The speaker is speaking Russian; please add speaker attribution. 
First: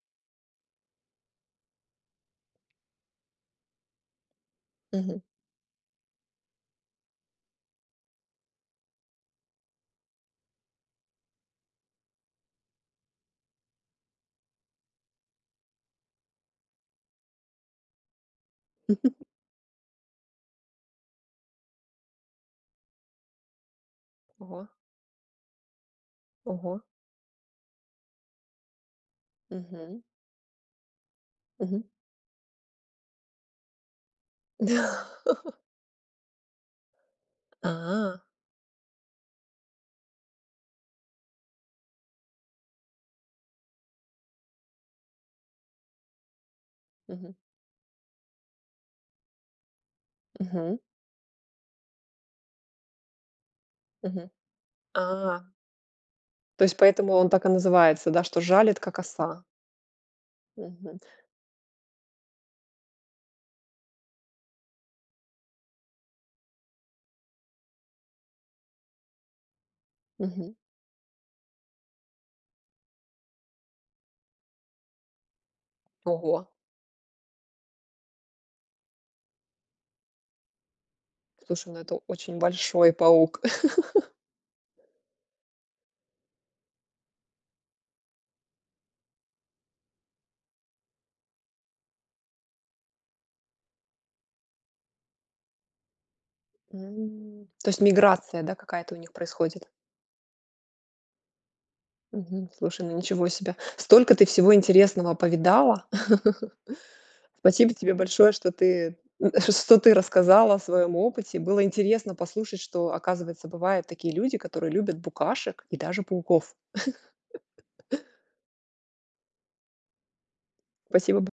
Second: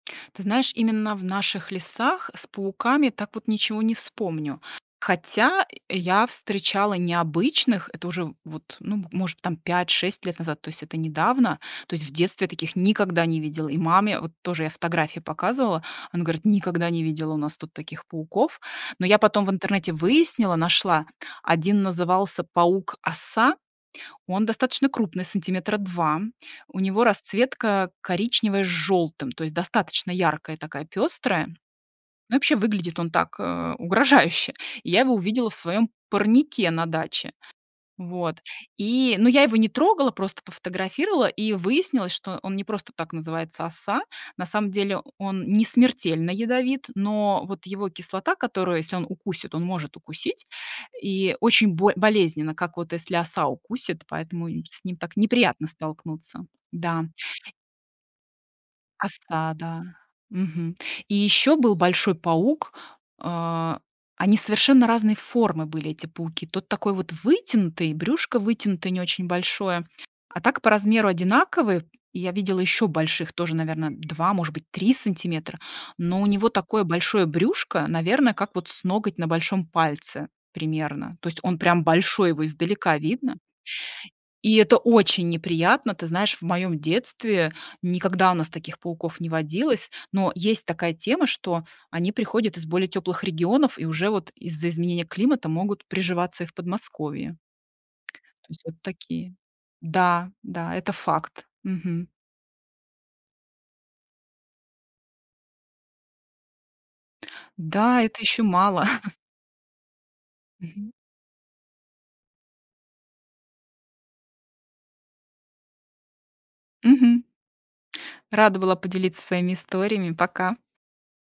Speaker 1: Ты знаешь, именно в наших лесах с пауками так вот ничего не вспомню.
Speaker 2: Мгм.
Speaker 1: Хотя я встречала необычных, это уже вот, ну, может быть, там 5-6 лет назад, то есть это недавно, то есть в детстве я таких никогда не видела. И маме, вот тоже я фотографии показывала, она говорит: "Никогда не видела у нас тут таких пауков". Но я потом в интернете выяснила, нашла, 1 назывался паук-оса. Он
Speaker 2: Ого.
Speaker 1: достаточно крупный, сантиметра 2, у
Speaker 2: Ого.
Speaker 1: него расцветка коричневая с жёлтым, то есть
Speaker 2: Мгм.
Speaker 1: достаточно яркая, такая пёстрая.
Speaker 2: Мгм.
Speaker 1: Ну и вообще выглядит он так, э, угрожающе. И я
Speaker 2: Да.
Speaker 1: его увидела в своём парнике на даче.
Speaker 2: А.
Speaker 1: Вот и но я его не трогала, просто пофотографировала, и выяснилось, что он не просто так называется "оса". На самом деле он не смертельно ядовит,
Speaker 2: Мгм.
Speaker 1: но вот его кислота, которую если он укусит, он может укусить,
Speaker 2: Мгм.
Speaker 1: и очень боль болезненно, как вот если оса укусит,
Speaker 2: Мгм.
Speaker 1: поэтому и с ним так
Speaker 2: А.
Speaker 1: неприятно столкнуться.
Speaker 2: То есть
Speaker 1: Да.
Speaker 2: поэтому он так и называется, да, что жалит, как оса.
Speaker 1: Оса, да, мгм.
Speaker 2: Мгм.
Speaker 1: И ещё был большой паук, а, они совершенно разной формы были, эти пауки. Тот такой вот вытянутый, и брюшко вытянутое, не очень большое, а
Speaker 2: Мгм.
Speaker 1: так по размеру одинаковые. И я видела ещё больших тоже, наверно, 2, может быть, 3 сантиметра, но у
Speaker 2: Ого.
Speaker 1: него такое большое брюшко, наверно, как вот с ноготь на большом пальце примерно. То есть он
Speaker 2: Слушай, ну
Speaker 1: прям
Speaker 2: это
Speaker 1: большой,
Speaker 2: очень
Speaker 1: его
Speaker 2: большой
Speaker 1: издалека видно.
Speaker 2: паук.
Speaker 1: И это очень неприятно. Ты знаешь, в моем детстве, никогда у нас таких пауков не водилось. Но есть такая тема, что они приходят из более тёплых регионов, и уже вот из-за изменения климата могут приживаться и в Подмосковье.
Speaker 2: М. То есть миграция,
Speaker 1: То
Speaker 2: да,
Speaker 1: есть вот
Speaker 2: какая-то у них
Speaker 1: такие.
Speaker 2: происходит?
Speaker 1: Да, да, это факт, мгм.
Speaker 2: Мгм. Слушай, ну ничего себе. Столько ты всего интересного повидала. Спасибо тебе
Speaker 1: Да, и это
Speaker 2: большое,
Speaker 1: ещё
Speaker 2: что
Speaker 1: мало.
Speaker 2: ты, э, что ты рассказала о
Speaker 1: Мгм.
Speaker 2: своём опыте. Было интересно послушать, что, оказывается, бывают такие люди, которые любят букашек и даже пауков.
Speaker 1: Мгм. Рада была поделиться своими историями. Пока.
Speaker 2: Спасибо б